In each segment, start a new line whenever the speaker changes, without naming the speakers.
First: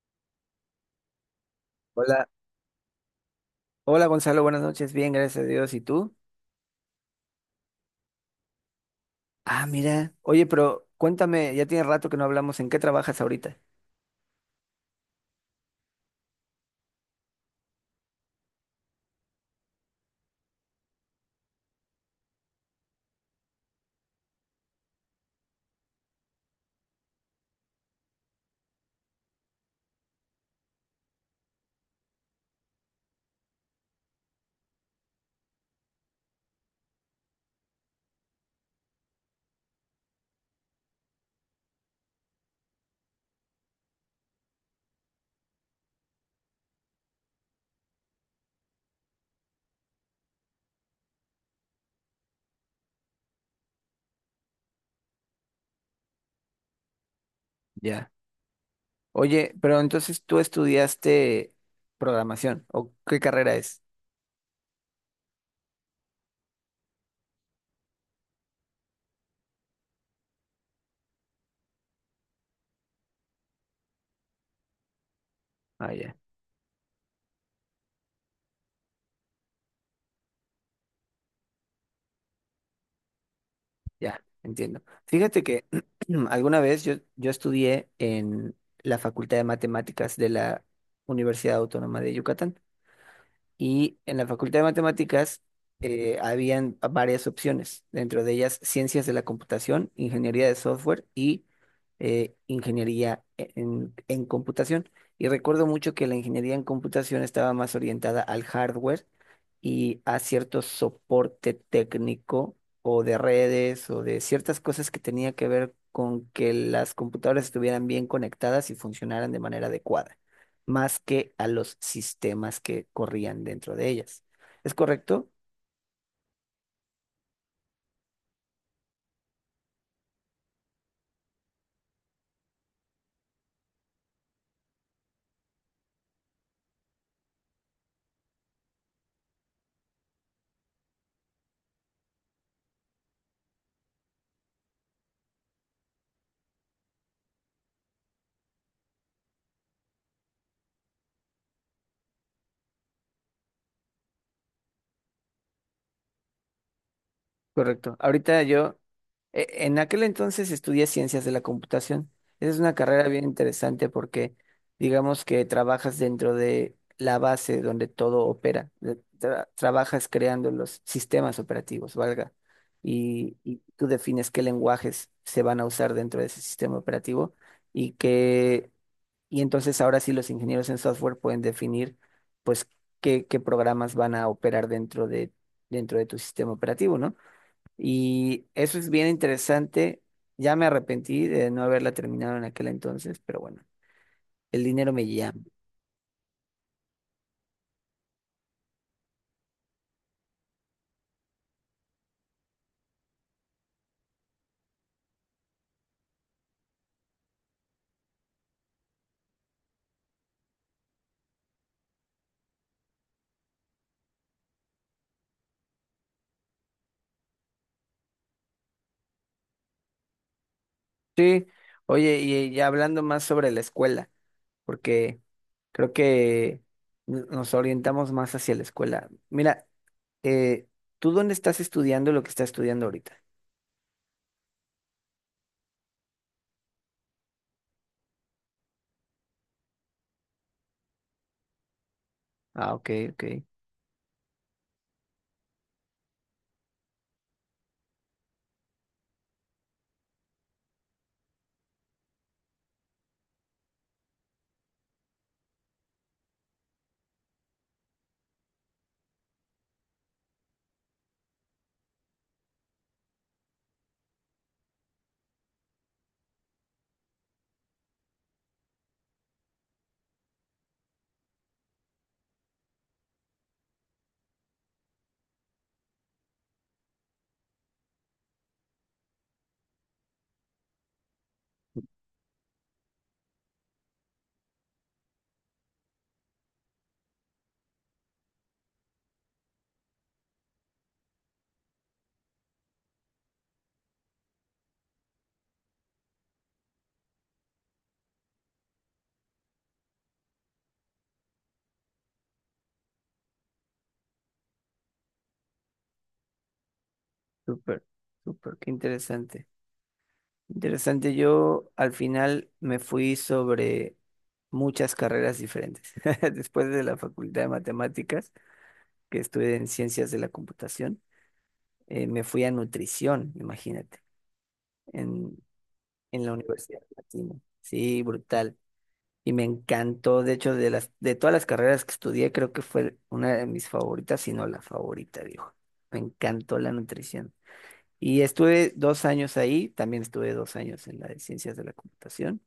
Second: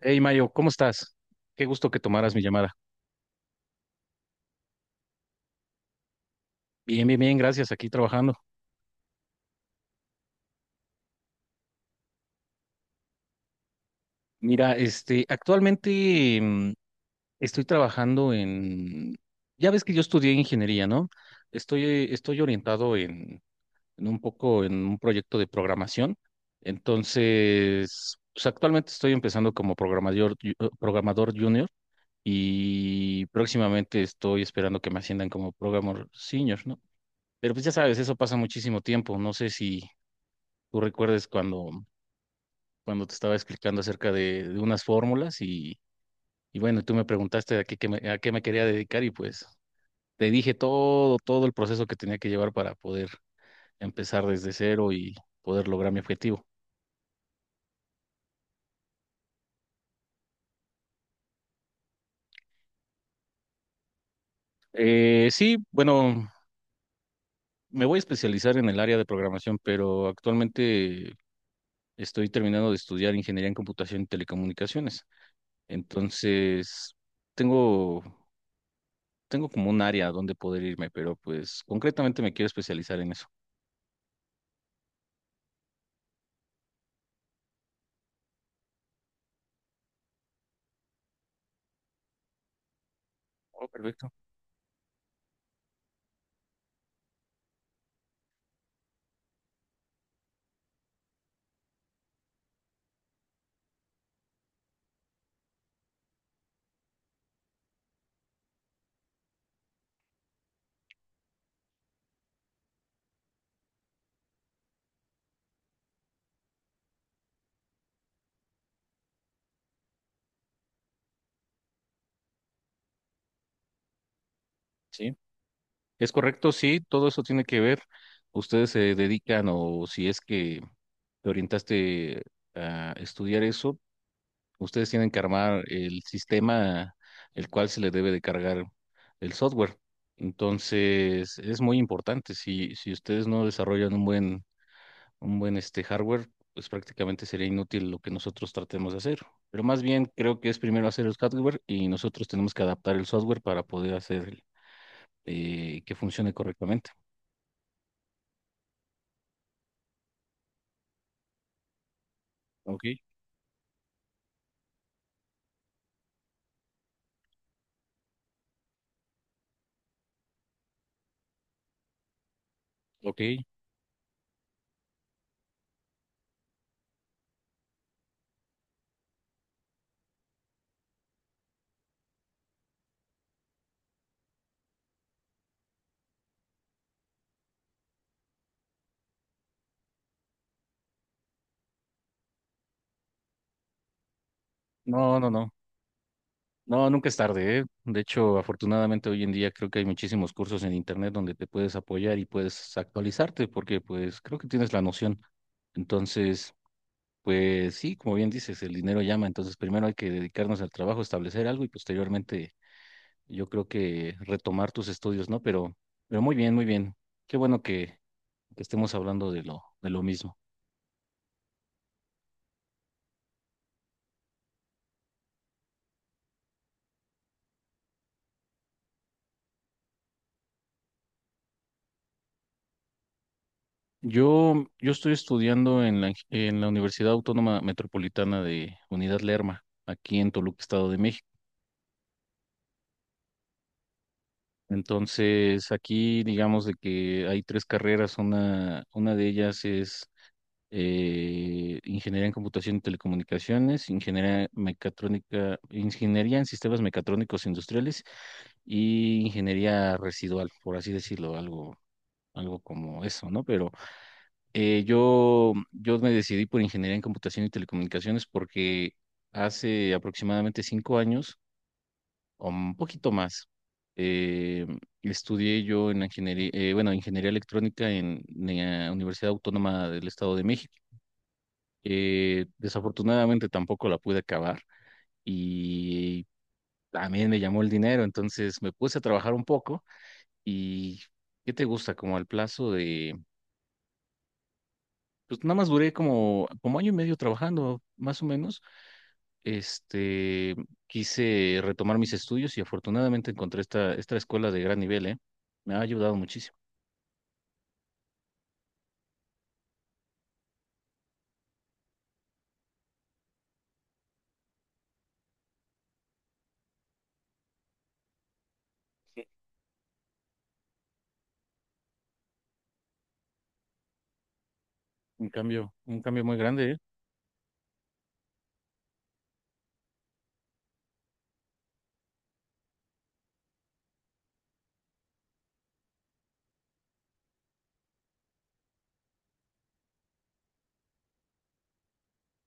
Hey Mayo, ¿cómo estás? Qué gusto que
Hola,
tomaras mi llamada.
hola Gonzalo, buenas noches, bien, gracias a Dios. ¿Y tú?
Bien, bien, bien, gracias, aquí trabajando.
Ah, mira. Oye, pero cuéntame, ya tiene rato que no hablamos, ¿en qué trabajas ahorita?
Mira, este, actualmente estoy trabajando en, ya ves que yo estudié ingeniería, ¿no? Estoy orientado en un poco en un proyecto de programación. Entonces, pues actualmente estoy empezando como programador, programador junior y próximamente estoy esperando que me asciendan como programador senior, ¿no? Pero pues ya sabes, eso pasa muchísimo tiempo. No sé si tú recuerdes cuando te estaba explicando acerca de unas fórmulas y bueno, tú me preguntaste a qué me quería dedicar y pues te dije todo, todo el proceso que tenía que llevar para poder empezar desde cero y poder lograr mi objetivo.
Ya. Oye, pero entonces tú estudiaste programación, ¿o qué carrera es?
Sí, bueno, me voy a especializar en el área de programación, pero actualmente estoy terminando de estudiar ingeniería en computación y telecomunicaciones.
Ah, ya,
Entonces, tengo, tengo como un área donde poder irme, pero pues concretamente me quiero especializar en eso.
ya, entiendo. Fíjate que alguna vez yo estudié en la Facultad de Matemáticas de la Universidad Autónoma de Yucatán.
Oh,
Y
perfecto.
en la Facultad de Matemáticas habían varias opciones, dentro de ellas ciencias de la computación, ingeniería de software y en computación. Y recuerdo mucho que la ingeniería en computación estaba más orientada al hardware y a cierto soporte técnico o de redes o de ciertas cosas que tenía que ver con que las computadoras estuvieran bien conectadas y funcionaran de manera adecuada más que a los sistemas que corrían dentro de ellas. ¿Es
Sí,
correcto?
es correcto, sí, todo eso tiene que ver. Ustedes se dedican o si es que te orientaste a estudiar eso, ustedes tienen que armar el sistema el cual se le debe de cargar el software. Entonces, es muy importante. Si ustedes no desarrollan un buen este hardware, pues prácticamente sería inútil lo que nosotros tratemos de hacer. Pero más bien creo que es primero hacer el hardware y nosotros tenemos que adaptar el software para poder hacer que funcione correctamente.
Correcto. En aquel entonces estudié ciencias de la computación. Esa es una
Ok,
carrera bien interesante porque digamos que trabajas dentro de la base donde todo opera. Trabajas creando los sistemas operativos, valga.
ok.
Y tú defines qué lenguajes se van a usar dentro de ese sistema operativo y qué. Y entonces ahora sí los ingenieros en software pueden definir pues qué, qué programas van a operar dentro de tu sistema operativo, ¿no? Y eso es bien interesante. Ya me arrepentí de no haberla terminado en aquel entonces, pero bueno, el dinero me
No, no,
guía.
no. No, nunca es tarde, ¿eh? De hecho, afortunadamente hoy en día creo que hay muchísimos cursos en internet donde te puedes apoyar y puedes actualizarte porque pues creo que tienes la noción. Entonces, pues sí, como bien dices, el dinero llama. Entonces, primero hay que dedicarnos al trabajo, establecer algo y posteriormente yo creo que retomar tus estudios, ¿no? Pero muy bien, muy bien. Qué bueno que estemos hablando de lo mismo.
Sí, oye, y ya hablando más sobre la escuela, porque creo que nos orientamos más hacia la escuela. Mira, eh, ¿tú dónde estás estudiando lo que estás estudiando ahorita?
Yo estoy estudiando en la Universidad Autónoma Metropolitana de Unidad Lerma, aquí en Toluca, Estado de México.
Ah, ok, ok.
Entonces, aquí digamos de que hay tres carreras. Una de ellas es Ingeniería en Computación y Telecomunicaciones, Ingeniería Mecatrónica, Ingeniería en Sistemas Mecatrónicos Industriales y Ingeniería Residual, por así decirlo, algo como eso, ¿no? Pero yo me decidí por ingeniería en computación y telecomunicaciones porque hace aproximadamente 5 años, o un poquito más, eh, estudié yo en la ingeniería, bueno, ingeniería electrónica en la Universidad Autónoma del Estado de México. Desafortunadamente tampoco la pude acabar y también me llamó el dinero, entonces me puse a trabajar un poco y ¿qué te gusta? Como al plazo de. Pues nada más duré como año y medio trabajando, más o menos. Este, quise retomar mis estudios y afortunadamente encontré esta escuela de gran nivel, ¿eh? Me ha ayudado muchísimo.
Súper, súper, qué interesante. Interesante, yo al final me fui sobre muchas carreras diferentes. Después de la Facultad de Matemáticas, que estudié en Ciencias de la Computación, me fui a nutrición, imagínate, en,
Un cambio
en la
muy grande, ¿eh?
Universidad Latina. Sí, brutal. Y me encantó, de hecho, de todas las carreras que estudié, creo que fue una de mis favoritas, si no la favorita, dijo. Me encantó la nutrición. Y estuve 2 años ahí, también estuve 2 años en la de ciencias de la computación.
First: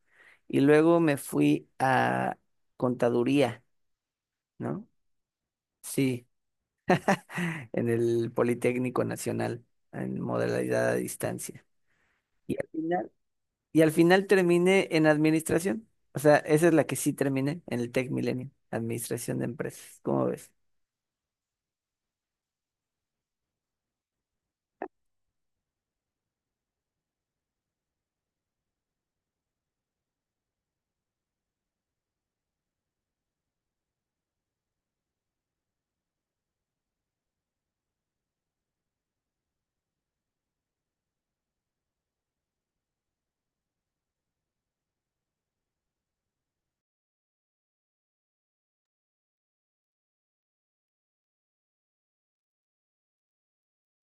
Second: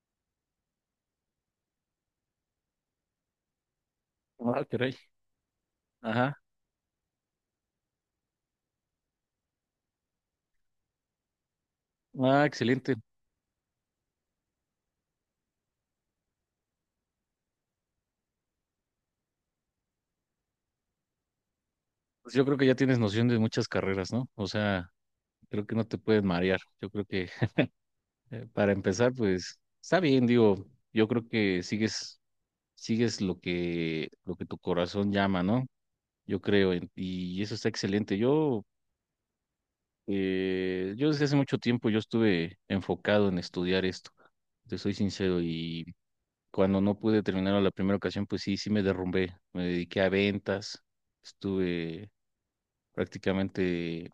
Y luego me fui a contaduría,
Ah,
¿no?
caray.
Sí,
Ajá.
en el Politécnico Nacional, en modalidad a distancia.
Ah,
Y al
excelente.
final, y al final terminé en administración. O sea, esa es la que sí terminé en el Tech Milenio, administración de empresas. ¿Cómo ves?
Pues yo creo que ya tienes noción de muchas carreras, ¿no? O sea, creo que no te puedes marear. Yo creo que para empezar, pues está bien, digo, yo creo que sigues lo que tu corazón llama, ¿no? Yo creo, y eso está excelente. Yo desde hace mucho tiempo yo estuve enfocado en estudiar esto, te soy sincero, y cuando no pude terminar a la primera ocasión, pues sí, sí me derrumbé, me dediqué a ventas, estuve prácticamente,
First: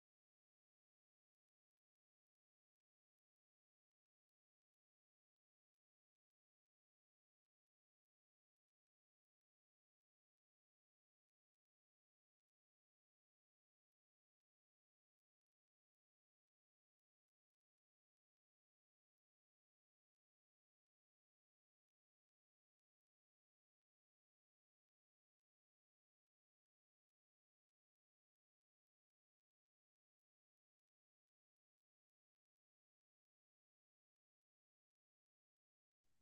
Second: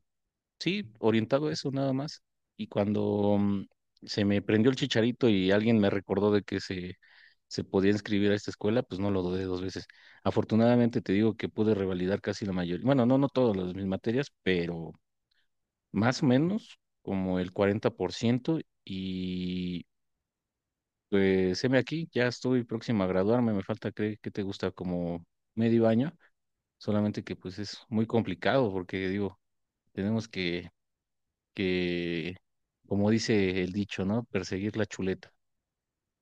sí, orientado a eso nada más. Y cuando se me prendió el chicharito y alguien me recordó de que se podía inscribir a esta escuela, pues no lo dudé dos veces. Afortunadamente te digo que pude revalidar casi la mayoría, bueno, no, no todas las, mis materias, pero más o menos como el 40% y pues heme aquí, ya estoy próximo a graduarme, me falta, creo que te gusta como medio año, solamente que pues es muy complicado porque digo, tenemos que, como dice el dicho, ¿no? Perseguir la chuleta.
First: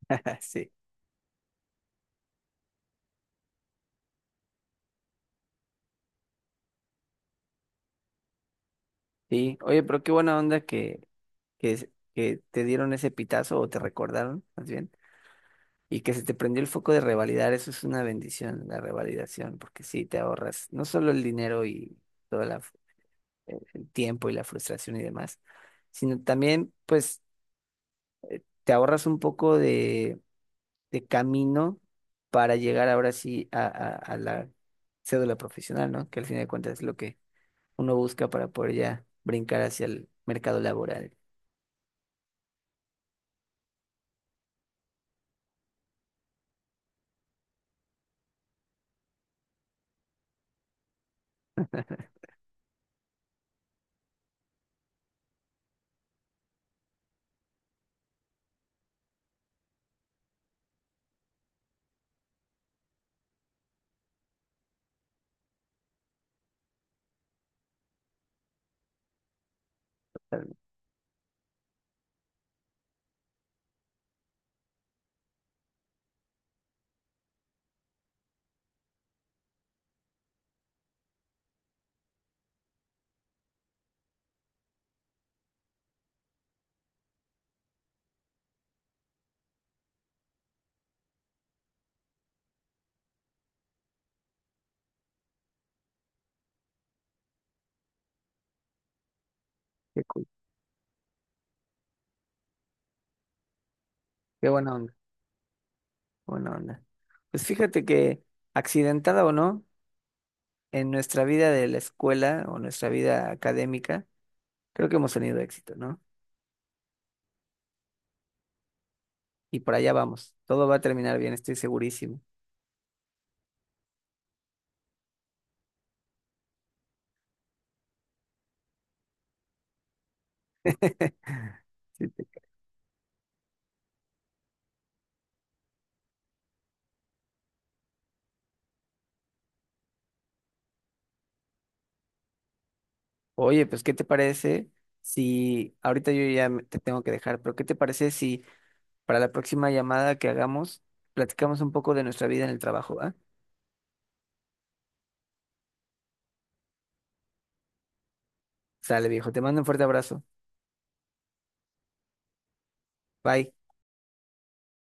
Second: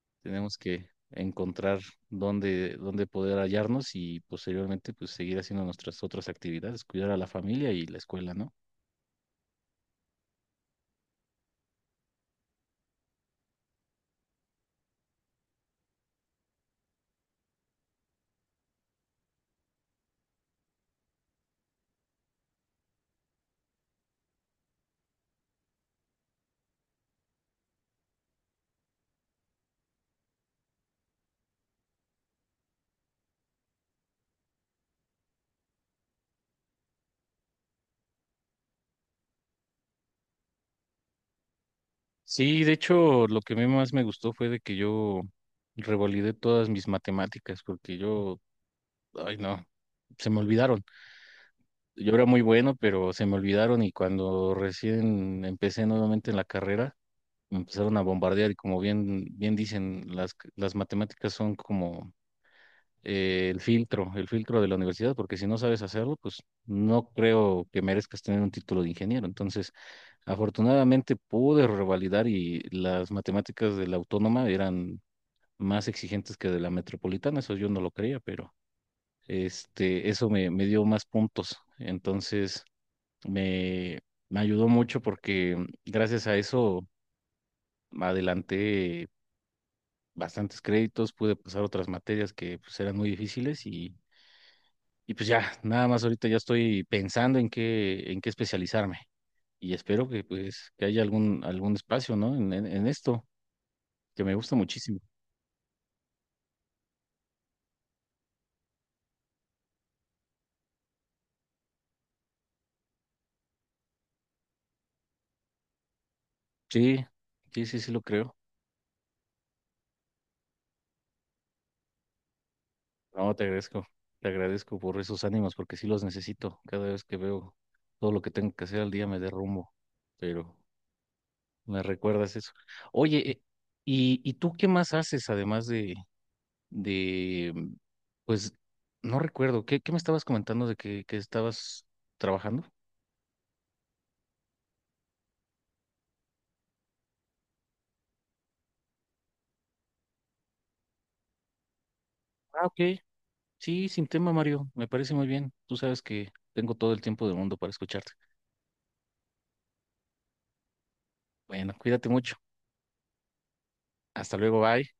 Tenemos
Sí.
que encontrar dónde poder hallarnos y posteriormente pues seguir haciendo nuestras otras actividades, cuidar a la familia y la escuela, ¿no?
Sí. Oye, pero qué buena onda que te dieron ese pitazo o te recordaron, más bien. Y que se te prendió el foco de revalidar, eso es una bendición, la revalidación, porque sí, te ahorras no solo el dinero y todo la f- el tiempo y la frustración y demás, sino también, pues, te ahorras un poco de camino para llegar ahora sí a la cédula profesional, ¿no? Que al fin de cuentas es lo que uno busca para poder ya brincar hacia el mercado laboral.
Sí, de hecho, lo que a mí más me gustó fue de que yo revalidé todas mis matemáticas porque yo, ay no, se me olvidaron. Yo era muy bueno, pero se me olvidaron y cuando recién empecé nuevamente en la carrera, empezaron a bombardear y como bien dicen, las matemáticas son como el filtro de la universidad, porque si no sabes hacerlo, pues no creo que merezcas tener un título de ingeniero. Entonces, afortunadamente pude revalidar y las matemáticas de la autónoma eran más exigentes que de la metropolitana, eso yo no lo creía, pero este, eso me dio más puntos. Entonces, me, me ayudó mucho porque gracias a eso adelanté bastantes créditos, pude pasar otras materias que pues, eran muy difíciles y pues ya, nada más ahorita ya estoy pensando en qué especializarme y
Qué
espero que
cool.
pues que haya algún espacio, ¿no? En esto, que me
Qué
gusta
buena onda,
muchísimo.
buena onda. Pues fíjate que, accidentada o no, en nuestra vida de la escuela o nuestra vida académica, creo que hemos tenido éxito, ¿no?
Sí, sí, sí, sí lo creo.
Y por allá vamos. Todo va a terminar bien, estoy segurísimo.
No, te agradezco por esos ánimos porque sí los necesito. Cada vez que veo todo lo que tengo que hacer al día me derrumbo, pero me
Sí,
recuerdas eso. Oye, ¿y tú qué más haces además de, pues, no recuerdo, ¿qué me estabas comentando de que estabas trabajando?
oye, pues, ¿qué te parece si ahorita yo te tengo que dejar? Pero ¿qué te parece si para la próxima llamada que hagamos platicamos un poco de nuestra vida en el
Ah,
trabajo,
ok.
va?
Sí, sin tema, Mario, me parece muy bien. Tú sabes que tengo todo el tiempo del mundo para escucharte.
Sale, viejo, te mando un fuerte abrazo.
Bueno, cuídate mucho.
Bye.
Hasta luego, bye.